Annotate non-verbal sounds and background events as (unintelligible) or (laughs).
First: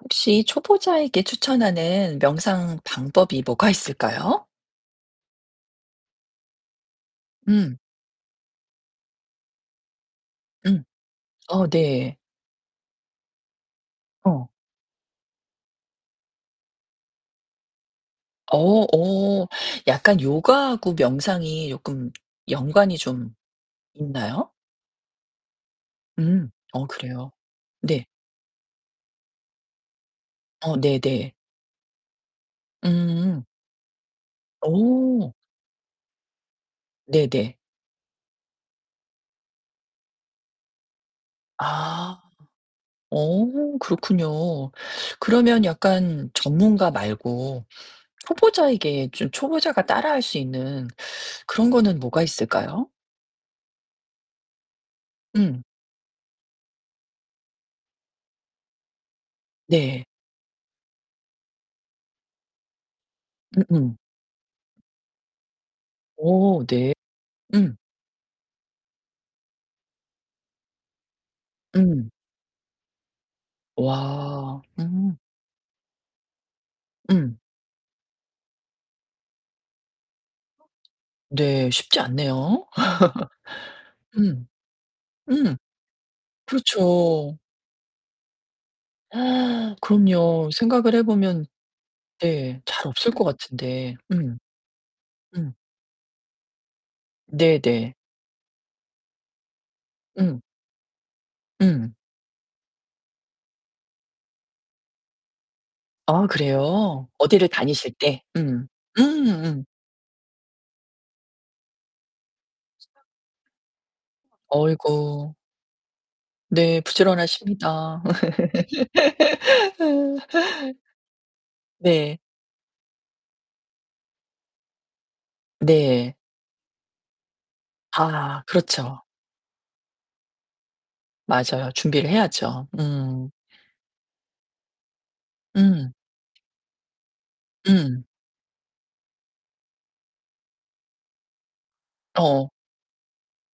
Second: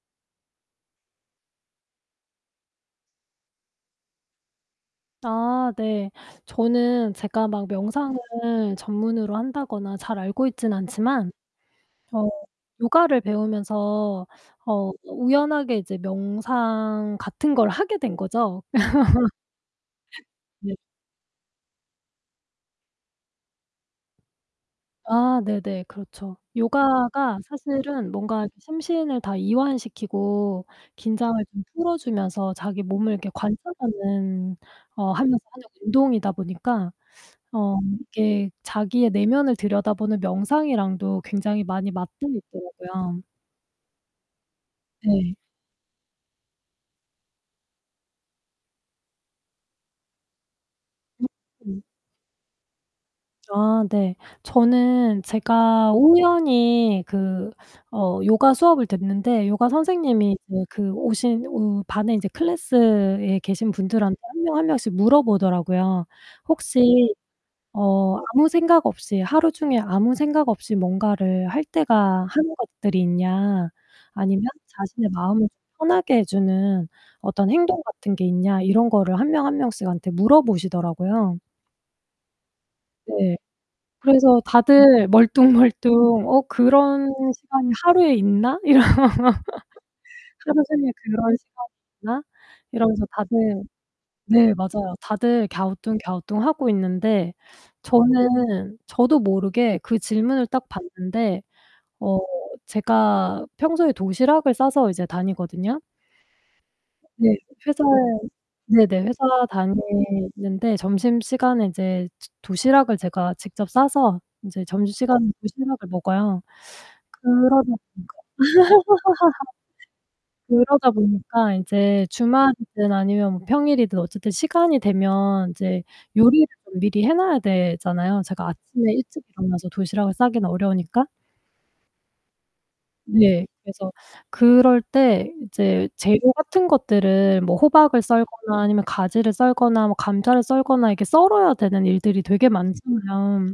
혹시 초보자에게 추천하는 명상 방법이 뭐가 있을까요? 아 네. 저는 제가 막 음. 명상을 전문으로 한다거나 잘 알고 있진 음. 않지만 어 네. 어 요가를 배우면서 어. 어 우연하게 이제 명상 같은 걸 하게 된 어, 거죠. (laughs) 어. 약간 네 요가하고 명상이 조끔 연관이 좀 있나요? 아, 네네. 그렇죠. 음. 어 그래요? 요가가 네. 사실은 뭔가 이렇게 심신을 다 이완시키고 어 긴장을 네네. 좀 풀어 주면서 자기 몸을 이렇게 음. 관찰하는 어 오. 하면서 하는 운동이다 보니까 (sucks teeth) 네네. 어 이게 자기의 내면을 들여다보는 명상이랑도 굉장히 많이 맞 아. (unintelligible) 있더라고요. 어, 그렇군요. 네. 그러면 약간 전문가 말고 초보자에게 좀 초보자가 따라할 수 있는 (sucks teeth) 그런 거는 뭐가 있을까요? 아, 네. 저는 음. 제가 우연히 그 어 요가 수업을 듣는데 요가 네. 선생님이 이제 그 오신 오 반에 이제 클래스에 계신 음음. 분들한테 1 명 1 명씩 물어보더라고요. 어 네. 혹시 음. "어, 아무 생각 없이 하루 종일 아무 생각 없이 뭔가를 할 음. 때가 하는 것들이 있냐? 아니면 와. 자신의 음. 마음을 조금 편하게 해 주는 음. 어떤 행동 같은게 있냐?" 이런 거를 1 명 1 명씩한테 물어보시더라고요. 네, 쉽지 않네요. 네. (laughs) 그래서 음. 다들 음. 멀뚱멀뚱 '어, 그런 그렇죠. 시간이 하루에 있나?' 이런 (gasps) (laughs) 그럼요. '하루 종일 생각을 해 그런 보면 시간이 있나?' 네, 잘 이러면서 없을 것 다들 같은데. 음. 네, 맞아요. 다들 음. 갸우뚱갸우뚱하고 있는데 네네. 저는 저도 모르게 그 음. 질문을 딱 받는데. 음. 어, 제가 평소에 도시락을 싸서 이제 다니거든요. 아 그래요? 네. 어디를 회사에 다니실 때? 음. 네네. 음, 회사 음음. 다니는데 점심시간에 이제 저 도시락을 제가 직접 싸서 이제 점심시간에 어이구. 도시락을 먹어요. 네, (sucks teeth) 그러다 보니까 부지런하십니다. (laughs) (laughs) 그러다 보니까 이제 네. 주말이든 아니면 뭐 평일이든 어쨌든 시간이 되면 이제 네. 요리를 좀 미리 해 놔야 되잖아요. 아, 제가 아침에 그렇죠. 일찍 일어나서 도시락을 싸기는 어려우니까. 맞아요. 준비를 해야죠. 음. 네, 그래서 그럴 때 이제 음. 재료 같은 것들을 뭐 호박을 음. 썰거나 아니면 가지를 썰거나 뭐 감자를 썰거나 이렇게 썰어야 되는 일들이 되게 어. 많잖아요.